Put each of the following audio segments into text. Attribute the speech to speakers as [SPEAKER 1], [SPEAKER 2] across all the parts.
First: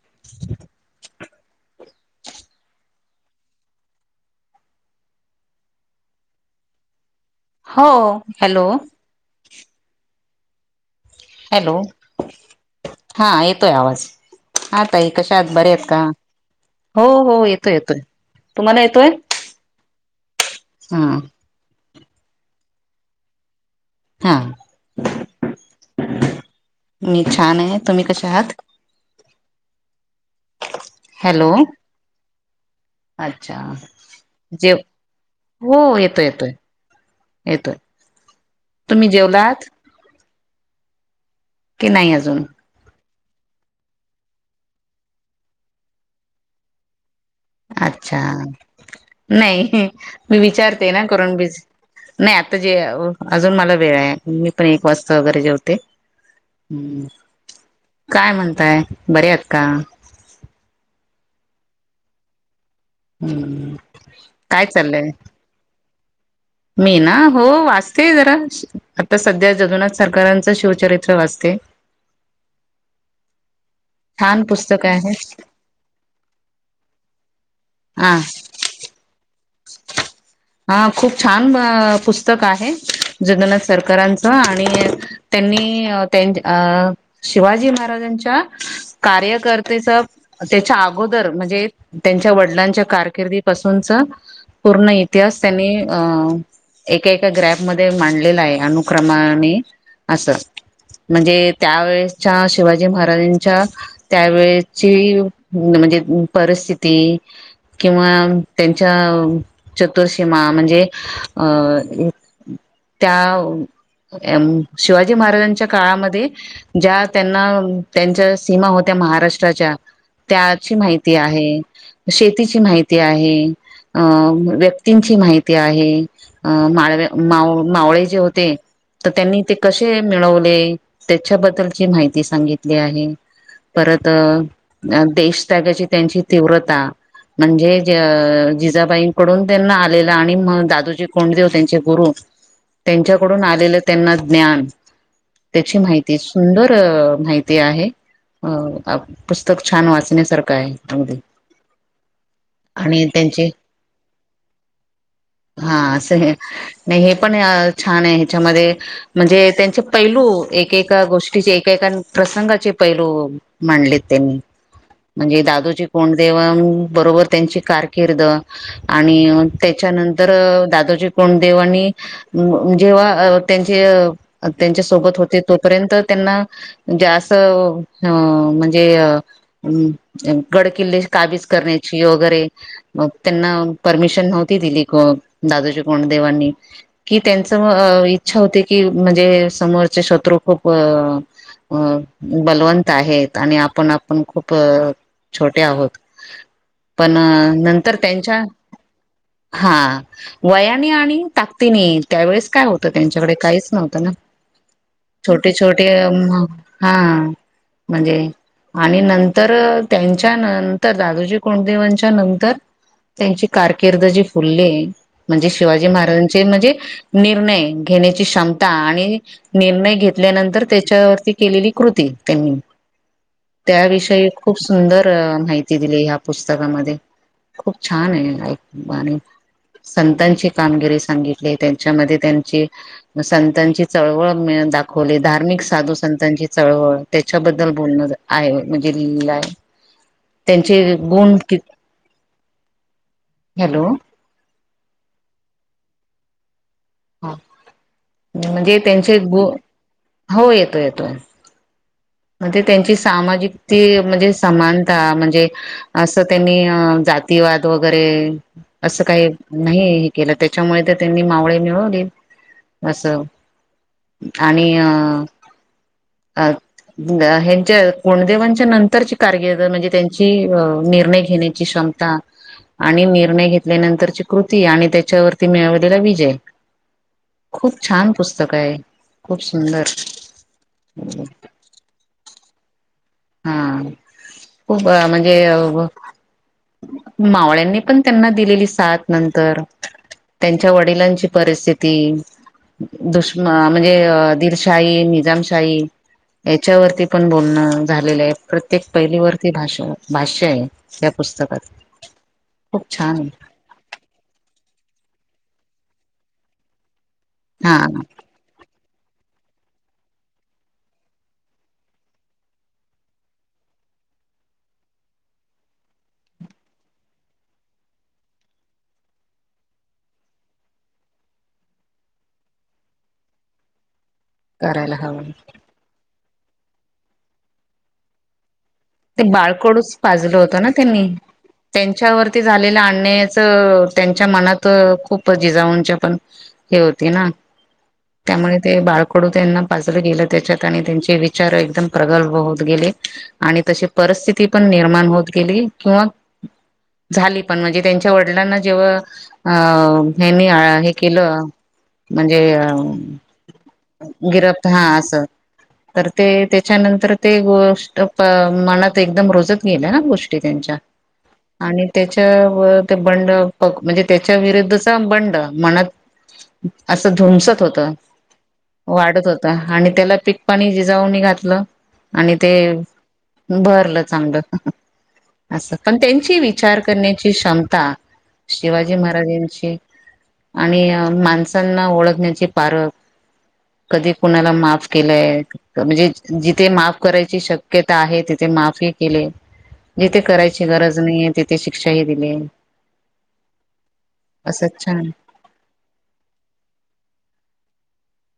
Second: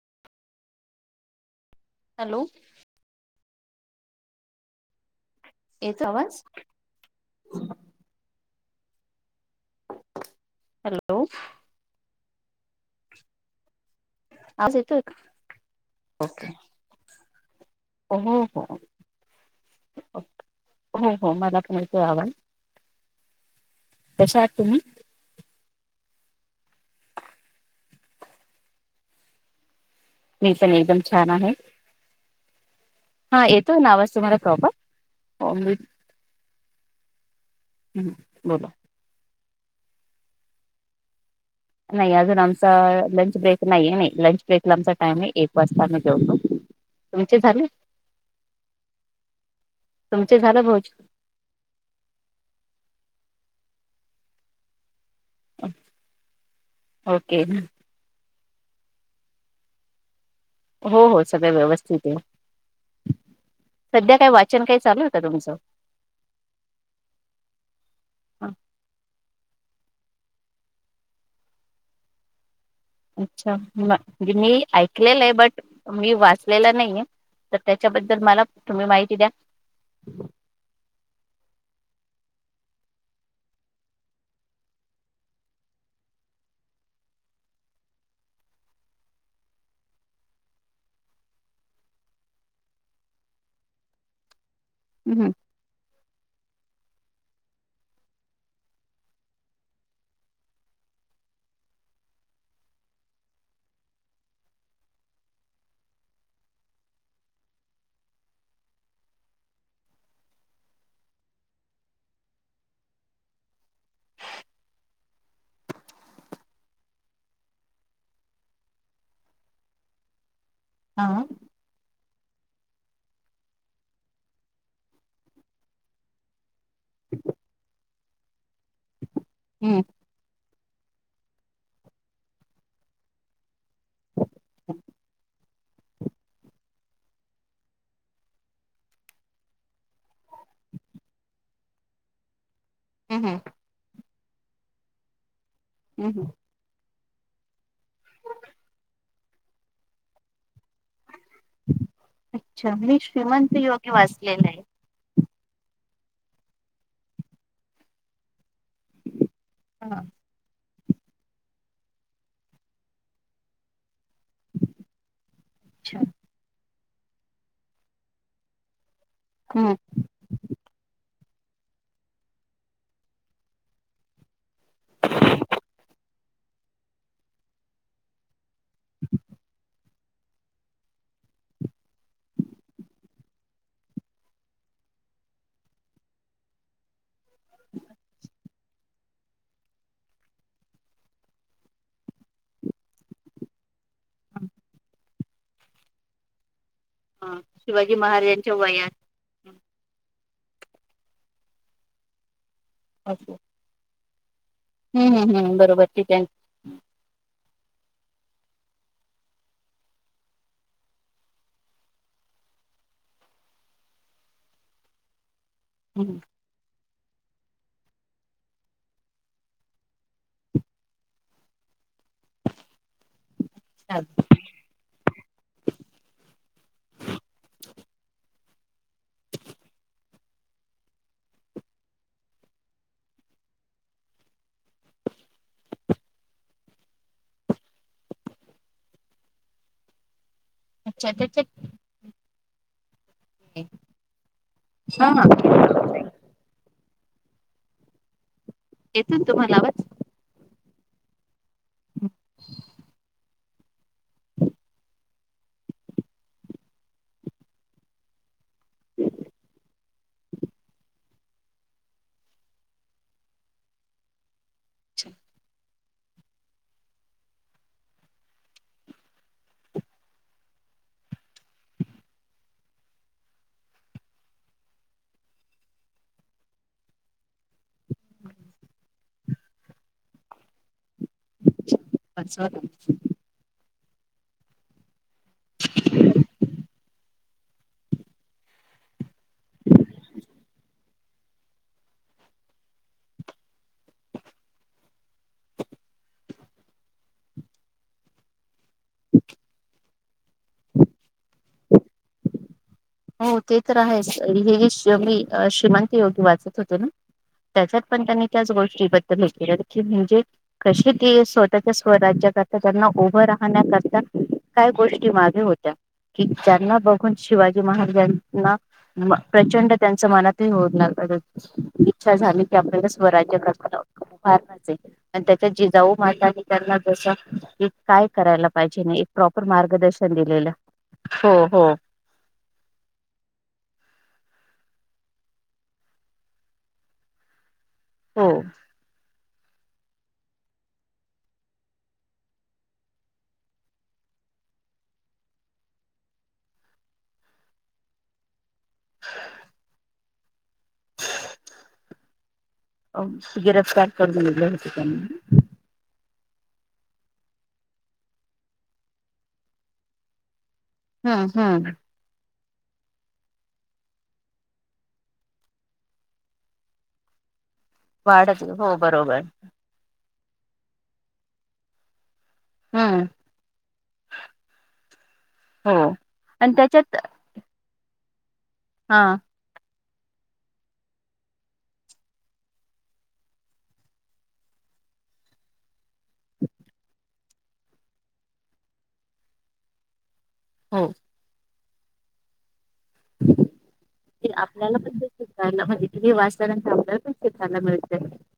[SPEAKER 1] [inaudible]
[SPEAKER 2] Hello येतो आवाज.
[SPEAKER 1] हो हॅलो
[SPEAKER 2] हॅलो
[SPEAKER 1] हॅलो हा ये तोय आवाज
[SPEAKER 2] आवाज
[SPEAKER 1] आता
[SPEAKER 2] येतोय का
[SPEAKER 1] कशात बरे आहेत का?
[SPEAKER 2] ओके
[SPEAKER 1] हो हो ये तोय येतोय.
[SPEAKER 2] हो हो
[SPEAKER 1] तुम्हाला येतोय?
[SPEAKER 2] हो
[SPEAKER 1] हा
[SPEAKER 2] हो मला पण येतोय आवाज.
[SPEAKER 1] हा
[SPEAKER 2] कशा आहात तुम्ही?
[SPEAKER 1] मी छान आहे. तुम्ही कसे आहात?
[SPEAKER 2] मी पण एकदम छान
[SPEAKER 1] हॅलो
[SPEAKER 2] आहे. हा
[SPEAKER 1] अच्छा
[SPEAKER 2] येतोय ना आवाज तुम्हाला प्रॉपर
[SPEAKER 1] जेव हो येतोय येतोय. येतोय
[SPEAKER 2] बोला
[SPEAKER 1] तुम्ही जेवलात?
[SPEAKER 2] नाही अजून आमचा लंच ब्रेक नाहीे लंच ब्रेकला आमचा टाईम आहे एक वाजता आम्ही जेवतो. तुमचे झाले
[SPEAKER 1] अच्छा. नाही
[SPEAKER 2] तुमचे
[SPEAKER 1] मी
[SPEAKER 2] झालं भोज
[SPEAKER 1] विचारते ना करून बी नाही आता जे अजून मला वेळ आहे मी पण एक वाज या वगैरे जेवते, हम्म
[SPEAKER 2] ओके
[SPEAKER 1] काय म्हण तात बरे आहात का?
[SPEAKER 2] हो हो सगळं व्यवस्थित आहे.
[SPEAKER 1] हम्म
[SPEAKER 2] सध्या काय वाचन काही चालू होत तुमचं?
[SPEAKER 1] मी ना हो वाचतेय जरा आता सध्या जगनाथ सरकारांचं शिवचरित्र वाचते
[SPEAKER 2] अच्छा म
[SPEAKER 1] छान
[SPEAKER 2] मी
[SPEAKER 1] पुस्तक
[SPEAKER 2] ऐकलेलं आहे बट मी वाचलेला नाहीे तर
[SPEAKER 1] हा
[SPEAKER 2] त्याच्याबद्दल मला तुम्ही माहिती द्या
[SPEAKER 1] हा खूप छान पुस्तक आहे जगनाथ सरकारांच आणि त्यांनी त्यां शिवाजी महाराजांच्या कार्यकर्तेचा त्याच्या अगोदर म्हणजे त्यांच्या वडिलांच्या कारकिर्दीपासूनच पूर्ण त्यास त्यांनी अ एका एका ग्रॅपमध्येध्ये मांडलेला आहे अनुक्रमाने असं म्हणजे त्यावेळेच्या शिवाजी महाराजांच्या त्यावेळेची म्हणजे परस्थिती किंवा त्यांच्या चतुर्शीीमा म्हणजे अ त्या शिवाजी महाराजांच्या काळामध्ये ज्या त्यांना त्यांच्या सीमा होत्या महाराष्ट्राच्या त्याची
[SPEAKER 2] हा
[SPEAKER 1] माहिती
[SPEAKER 2] हम्म
[SPEAKER 1] आहे शेतीची माहिती आहे आ व्यक्तीची माहिती आहे मा मा मावळे जे होते तर त्यांनी ते
[SPEAKER 2] हम्म
[SPEAKER 1] कसे मिळवले त्याच्याबद्दलची माहिती सांगितली आहे परत देश त्यागाची त्यांची तीव्रता म्हणजे जिजाबाईंकडून त्यांना आलेला आणि मग दादूजी कोंडदेव त्यांचे गुरु
[SPEAKER 2] हम्म
[SPEAKER 1] त्यांच्याकडून
[SPEAKER 2] हम्म
[SPEAKER 1] आलेलं त्यांना ज्ञान त्याची माहिती
[SPEAKER 2] हम्म.
[SPEAKER 1] सुंदर माहिती आहे अ पुस्तक छान वाचण्यासारखं आहे अगदी
[SPEAKER 2] अच्छा मी
[SPEAKER 1] आणि त्यांचे
[SPEAKER 2] श्रीमंत योगी वाचलेला आहे
[SPEAKER 1] हा असं नाही हे पण छान आहे ह्याच्यामध्ये म्हणजे त्यांचे
[SPEAKER 2] हा
[SPEAKER 1] पैलू एकका गोष्टी एका प्रसंगाचे पैलू मांडली त्यांनी म्हणजे दादूची
[SPEAKER 2] अच्छा.
[SPEAKER 1] कोंडदेव बरोबर त्यांची कारकीिर्द आणि
[SPEAKER 2] हम्म.
[SPEAKER 1] त्याच्यानंतर दादाजी कोण देवानी जेव्हा त्यांचे त्यांच्या सोबत होते तोपर्यंत त्यांना जे अस अ म्हणजे अ हम् गड किल्ले काबीज करण्याची वगैरे मग त्यांना परमिशन नव्हती दिली दादूजी कोंडदेवांनी कि त्यांच इच्छा होते की म्हणजे समोरचे शत्रू खूप अ बलवंत आहेत आणि आपण आपण खूप छोटे आहोत पण
[SPEAKER 2] हा
[SPEAKER 1] नंतर
[SPEAKER 2] शिवाजी
[SPEAKER 1] त्यांच्या
[SPEAKER 2] महाराजांच्या वयात
[SPEAKER 1] हा वयाने आणि ताकतीने त्यावेळेस काय होतं त्यांच्याकडे
[SPEAKER 2] असं.
[SPEAKER 1] काहीच नव्हतं ना.
[SPEAKER 2] हम्म हम्म
[SPEAKER 1] छोटे
[SPEAKER 2] हम्म बरोबर
[SPEAKER 1] छोटे
[SPEAKER 2] ठीक आहे.
[SPEAKER 1] हा म्हणजे आणि नंतर त्यांच्या नंतर दादूजी कुडदेवांच्या नंतर त्यांची कारकिर्द जे फुलले म्हणजे शिवाजी
[SPEAKER 2] हम्म
[SPEAKER 1] महाराजांचे म्हणजे निर्णय घेण्याची क्षमता आणि निर्णय घेतल्यानंतर त्याच्यावरती केलेली कृती त्यांनी.
[SPEAKER 2] चालेल
[SPEAKER 1] त्याविषयी खूप सुंदर माहिती दिली ह पुस्तकामध्ये खूप छान आहे ऐक आणि संतांची कामगिरी सांगितली त्यांच्यामध्ये त्यांची संतांची चळवळ मि दाखवले धार्मिक साधू संतांची चळवळ त्याच्याबद्दल बोलणं आहे म्हणजे लिहिल आहे त्यांचे
[SPEAKER 2] अच्छा
[SPEAKER 1] गुण
[SPEAKER 2] त्याच्यात
[SPEAKER 1] क हॅलो
[SPEAKER 2] हा हा
[SPEAKER 1] ह म्हणजे
[SPEAKER 2] येतोय
[SPEAKER 1] त्यांचे ग
[SPEAKER 2] तुम्हाला आवाज
[SPEAKER 1] हो येतो येतोय म्हणजे त्यांची सामाजिक ती म्हणजे समानता म्हणजे असं त्यांनी अ जातीवाद वगैरे असं काही नाही हे केलं त्याच्यामुळे तर त्यांनी मावळे मिळवले अस आणि अ अ ग ह्यांचे कोंडे म्हणजे नंतरची कारकीर्द म्हणजे त्यांची निर्णय घेण्याची क्षमता आणि निर्णय घेतल्यानंतरची कृती आणि त्याच्यावरती मिळवलेला विजय. खूप छान पुस्तक आहे खूप सुंदर
[SPEAKER 2] [unintelligible]
[SPEAKER 1] हा खूप म्हणजे अ मावळ्यांनी पण त्यांना दिलेली साथ नंतर. त्यांच्या वडिलांची परिस्थिती दुशम म्हणजे दिलशाही, निजामशाही याच्यावरती पण बोलणं झालेले आहे प्रत्येक पहिलीवरती भाष भाष्य आहे त्या पुस्तकात. खूप छान
[SPEAKER 2] हो
[SPEAKER 1] आहे
[SPEAKER 2] ते तर आहेच हेगी श्री योगी श्रीमंत योगी वाचत होतो ना त्याच्यात
[SPEAKER 1] हा
[SPEAKER 2] पण त्यांनी त्याच गोष्टी ब हे म्हणजे कशे ते स्वतःच्या स्वराज्या करता त्यांना उभं राहण्याकरता काय गोष्टी मागे होत्या की ज्यांना बघून शिवाजी महाराजांना म प्रचंड त्यांच्या मनात होऊ लाग इच्छा झाली आपल्याला स्वराज्य करता फारमच आहे
[SPEAKER 1] करायला
[SPEAKER 2] आणि
[SPEAKER 1] हवं
[SPEAKER 2] त्याच्या जिजाऊ मातानी त्यांना जस की काय करायला पाहिजे नाही एक
[SPEAKER 1] ते
[SPEAKER 2] प्रॉपर
[SPEAKER 1] बाळकोडच
[SPEAKER 2] मार्गदर्शन
[SPEAKER 1] पाजलं
[SPEAKER 2] दिलेलं
[SPEAKER 1] होत ना त्यांनी
[SPEAKER 2] हो हो
[SPEAKER 1] त्यांच्यावरती झाले आणण्याच त्यांच्या मनात खूप जिजाऊंच्या पण हे होती ना
[SPEAKER 2] हो
[SPEAKER 1] त्यामुळे ते बाळक कडु त्यांना पाजलं गेलं त्याच्यात आणि त्यांचे विचार एकदम प्रगल्भ होत गेले आणि तशी परिस्थिती पण निर्माण होत गेली किंवा झाली पण म्हणजे त्यांच्या वडिलांना जेव्हा अ हेनी हे केलं म्हणजे अ
[SPEAKER 2] गिरफ्तार करून दिले होते
[SPEAKER 1] गिरफ्तार हा
[SPEAKER 2] त्यांनी
[SPEAKER 1] असं तर ते त्याच्यानंतर ते गोष्ट प मनात एकदम रूजत गेल्या ना गोष्टी त्यांच्या
[SPEAKER 2] हम्म हम्म
[SPEAKER 1] आणि त्याच्या ते बंड मग म्हणजे त्याच्या विरुद्धचा बंड मनात असं धुमसत होत
[SPEAKER 2] वाढत हो बरोबर
[SPEAKER 1] वाढत होत आणि त्याला पीक पाणी जिजाऊनी घातलं आणि ते
[SPEAKER 2] हम्म
[SPEAKER 1] भरलं चांगलं अस
[SPEAKER 2] हो.
[SPEAKER 1] पण त्यांची
[SPEAKER 2] आणि
[SPEAKER 1] विचार
[SPEAKER 2] त्याच्यात
[SPEAKER 1] करण्याची क्षमता शिवाजी
[SPEAKER 2] हा.
[SPEAKER 1] महाराजांची आणि माणसांना ओळखण्याची पारख. कधी कुणाला माफ केलंय म्हणजे जिथे माफ करायची शक्य ता आहे तिथे माफी केले जिथे करायची
[SPEAKER 2] हो.
[SPEAKER 1] गरज नाहीे त शिक्षाही दिली.
[SPEAKER 2] ते आपल्याला
[SPEAKER 1] असंच छान
[SPEAKER 2] पण म्हणजे वाचल्यानंतर आपल्याला पण शायला मिळत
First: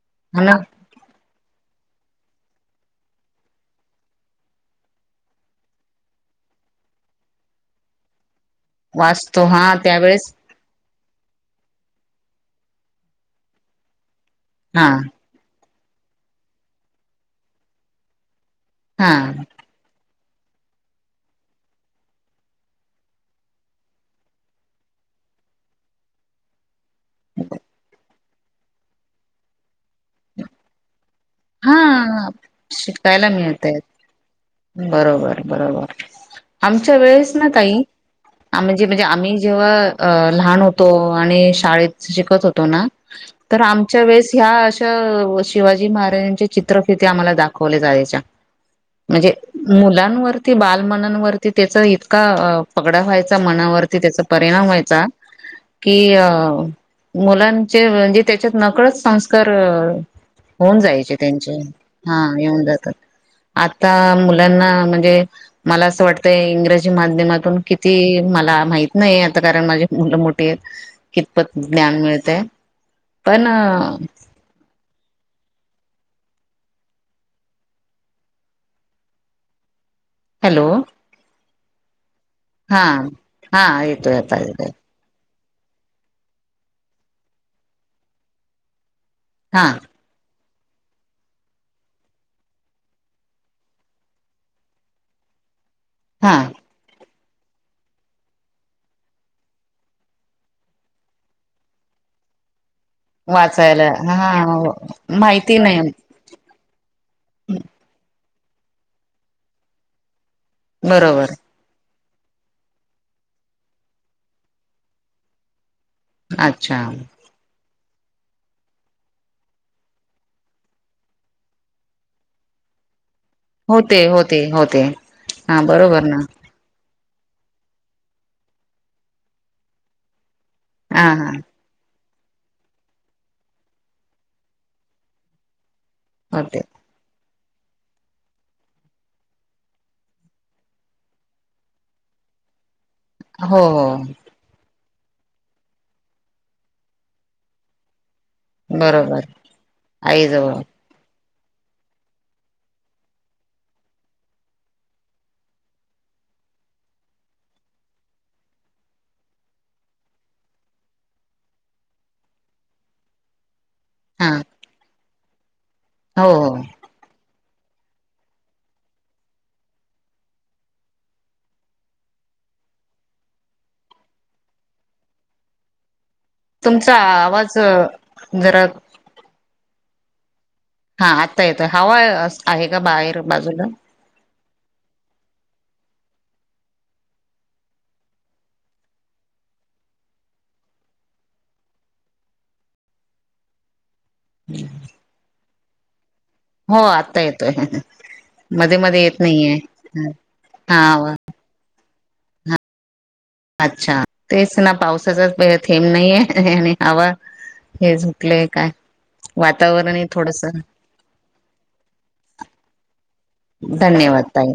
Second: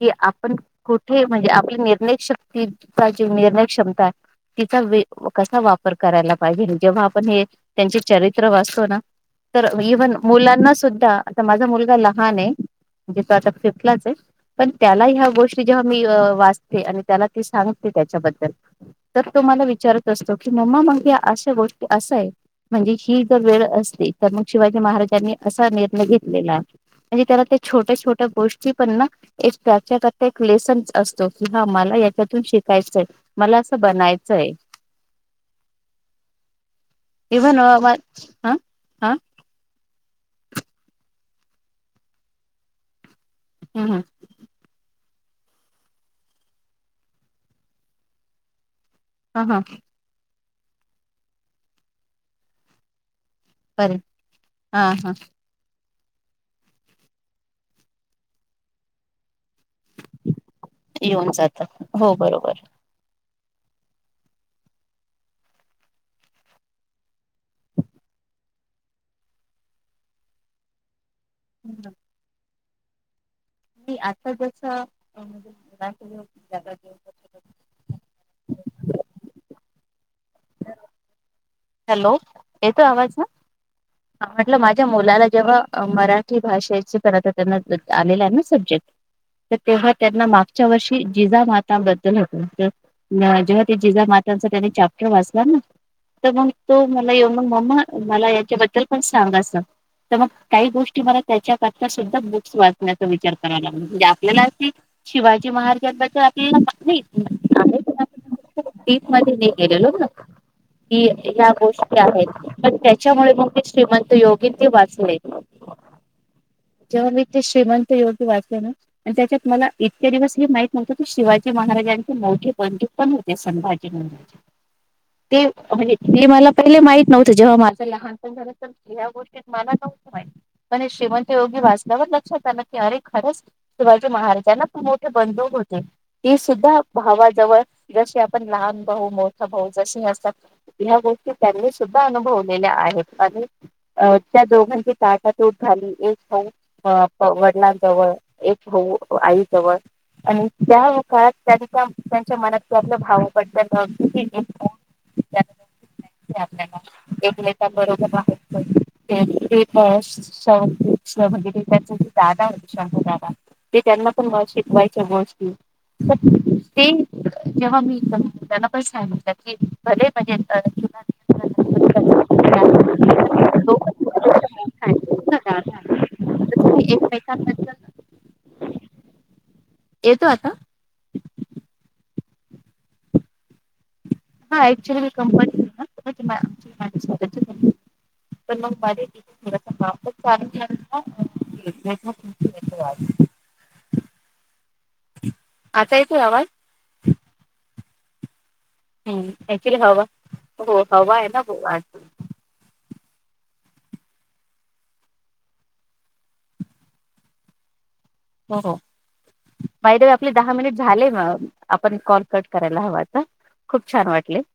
[SPEAKER 2] कि
[SPEAKER 1] हा
[SPEAKER 2] आपण
[SPEAKER 1] ना
[SPEAKER 2] कुठे म्हणजे आपल्या निर्णयक शक्तीचा जे निर्णय क्षमता आहे. तिचा कसा वापर करायला पाहिजे जेव्हा आपण हे त्यांचे चरित्र चरित्र वास्तव ना
[SPEAKER 1] वाचतो
[SPEAKER 2] तर
[SPEAKER 1] हा
[SPEAKER 2] इवन
[SPEAKER 1] त्यावेळेस
[SPEAKER 2] मुलांना सुद्धा आता माझा मुलगा लहान आहे म्हणजे तो आता फिफ्टलाच जाईल पण
[SPEAKER 1] हा
[SPEAKER 2] त्याला ह्या गोष्टी जेव्हा मी वाचते आणि त्याला ते सांगते त्याच्याबद्दल
[SPEAKER 1] हा
[SPEAKER 2] तर तो मला विचार असतो की मम्मा मग अशा गोष्टी असा आहे म्हणजे ही जर वेळ असते तर मग शिवाजी महाराज त्यांनी असा निर्णय घेतलेला म्हणजे त्याला त्या छोट्या छोट्या गोष्टी पण ना एक त्याच्या करता एक लेसन असतो. कि हा मला याच्यातून शिकायचंय
[SPEAKER 1] शिकायला
[SPEAKER 2] मला
[SPEAKER 1] मिळतय
[SPEAKER 2] असं बनायचंय.
[SPEAKER 1] बरोबर
[SPEAKER 2] इव्हन
[SPEAKER 1] आम्ही
[SPEAKER 2] हा
[SPEAKER 1] म्हणजे
[SPEAKER 2] हा
[SPEAKER 1] आम्ही जेव्हा अ लहान होतो आणि शाळेत शिकत होतो ना तर
[SPEAKER 2] ह
[SPEAKER 1] आमच्या वेळेस ह्या अशा शिवाजी महाराजांच्या चित्रफिती आम्हाला दाखवल्या जायच्या. म्हणजे
[SPEAKER 2] ह ह
[SPEAKER 1] मुलांवरती बालमनांवरती त्याचा इतका पगडा व्हायचा.
[SPEAKER 2] बरे
[SPEAKER 1] मनावरती त्याचा परिणाम
[SPEAKER 2] हा
[SPEAKER 1] व्हायचा.
[SPEAKER 2] हा
[SPEAKER 1] कि अ मुलांचे म्हणजे त्याच्यात नकळत संस् तर होऊन जायचे
[SPEAKER 2] येऊन
[SPEAKER 1] त्यांचे
[SPEAKER 2] जात हो
[SPEAKER 1] हा
[SPEAKER 2] बरोबर
[SPEAKER 1] येऊन जातात आ आता मुलांना म्हणजे मला असं वाटतंय इंग्रजी माध्यमातून किती मला माहि मा नाही आता कारण माझी मुलं मोठी आहेत कितपत ज्ञान मिळतय. पण
[SPEAKER 2] म आता जसं [inaudible]
[SPEAKER 1] हॅलो
[SPEAKER 2] हॅलो
[SPEAKER 1] हा
[SPEAKER 2] येतो आवाज ह
[SPEAKER 1] हा येतोय आता
[SPEAKER 2] म्हटलं
[SPEAKER 1] येतोय
[SPEAKER 2] माझ्या मुलाला जेव्हा मराठी भाषेच क त्यांना आलेलं आहे ना सब्जेक्ट तर
[SPEAKER 1] हा
[SPEAKER 2] तेव्हा त्यांना मागच्या वर्षी जिजा माताबद्दल होत. जेव्हा ते जिजा माताचा त्यानी चॅप्टर वाचला ना तर
[SPEAKER 1] हा
[SPEAKER 2] मग तो म येऊ मग मम्मा मला याच्याबद्दल पण सांगा अस तर मग काही गोष्टी मला त्याच्या सुद्धा बुक्स वाट विचार करा लाग
[SPEAKER 1] वाचायला
[SPEAKER 2] म्हणजे
[SPEAKER 1] हा
[SPEAKER 2] आपल्याला अस शिवाजी महाराजांबद्दल आप
[SPEAKER 1] हम्
[SPEAKER 2] डिप मध्ये नाही गेलेलो ना की
[SPEAKER 1] बरोबर
[SPEAKER 2] या गोष्टी पण त्याच्यामुळे मग ते श्रीमंत योगी ते वाचले.
[SPEAKER 1] अच्छा
[SPEAKER 2] जेव्हा मी ते श्रीमंत योगी चे वाचले ना त्याच्यात मला इतके दिवस हे माहित नव्हतं की शिवाजी महाराजांचे मोठे बंधूक पण होते. ते संभाजी
[SPEAKER 1] होते
[SPEAKER 2] महाराज.
[SPEAKER 1] होते होते हा
[SPEAKER 2] म्हणजे
[SPEAKER 1] बरोबर ना
[SPEAKER 2] इ मला पहिले माहित नव्हतं जेव्हा माझं लहानपण झालं तर या गोष्टीत मला नव्हत्या माहित आणि
[SPEAKER 1] हा
[SPEAKER 2] श्रीमंत
[SPEAKER 1] हा
[SPEAKER 2] योगी वास्तवात की अे खरंच शिवाजी महाराजांना पण मोठे बंधू ती
[SPEAKER 1] होते
[SPEAKER 2] सुद्धा भावाजवळ जशी आपण लहान भाऊ मोठा भाऊ जशी असतात. ह गोष्टी त्यांनी सुद्धा अनुभवलेल्या आहेत आणि
[SPEAKER 1] हो हो
[SPEAKER 2] त्या दोघां ताट तूट झाली एक भाऊ वडलांजवळ एक भाऊ
[SPEAKER 1] बरोबर
[SPEAKER 2] आई जवळ
[SPEAKER 1] आई
[SPEAKER 2] आणि
[SPEAKER 1] जवळ
[SPEAKER 2] त्या काळात त्या त्यांच्या मनात आपलं भावबद्दल
[SPEAKER 1] [unintelligible] [inaudible]
[SPEAKER 2] आपल्याला एक बरोबर बाहेर ते पेपर्स वगैरे त्या दादा होते श ते त्यांना पण
[SPEAKER 1] हा
[SPEAKER 2] म शिकवायच्या गोष्टी.
[SPEAKER 1] हो हो
[SPEAKER 2] जेव्हा मी पण त्यांना पैस आणल की भले म्हज तु हो
[SPEAKER 1] तुमचा आवाज जरा
[SPEAKER 2] येतो आता.
[SPEAKER 1] हा आत्ता येतोय हवा आहे का बाहेर बाजूला
[SPEAKER 2] हा अक्चुली मी कंपनी आहे ना तर मग वार [inaudible]
[SPEAKER 1] हम्म
[SPEAKER 2] आता येतो
[SPEAKER 1] हो आत्ता येतोय मध्ये मध्ये येत
[SPEAKER 2] हम्म
[SPEAKER 1] नाहीये
[SPEAKER 2] अक्चुली हवा हो
[SPEAKER 1] हा
[SPEAKER 2] हवा आहे ना
[SPEAKER 1] अच्छा तेच ना पावसाचा थेंब नाहीये आणि हवा हेच
[SPEAKER 2] हो बाय द वे आपले
[SPEAKER 1] थोडस
[SPEAKER 2] दहा मिनिट झालेय मग आपण कॉल कट करायला हव
[SPEAKER 1] धन्यवाद ताई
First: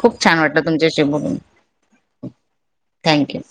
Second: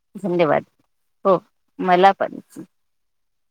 [SPEAKER 1] खूप छान वाटल
[SPEAKER 2] धन्यवाद
[SPEAKER 1] तुमच्याशी बोलून
[SPEAKER 2] हो मला पण
[SPEAKER 1] थँक यू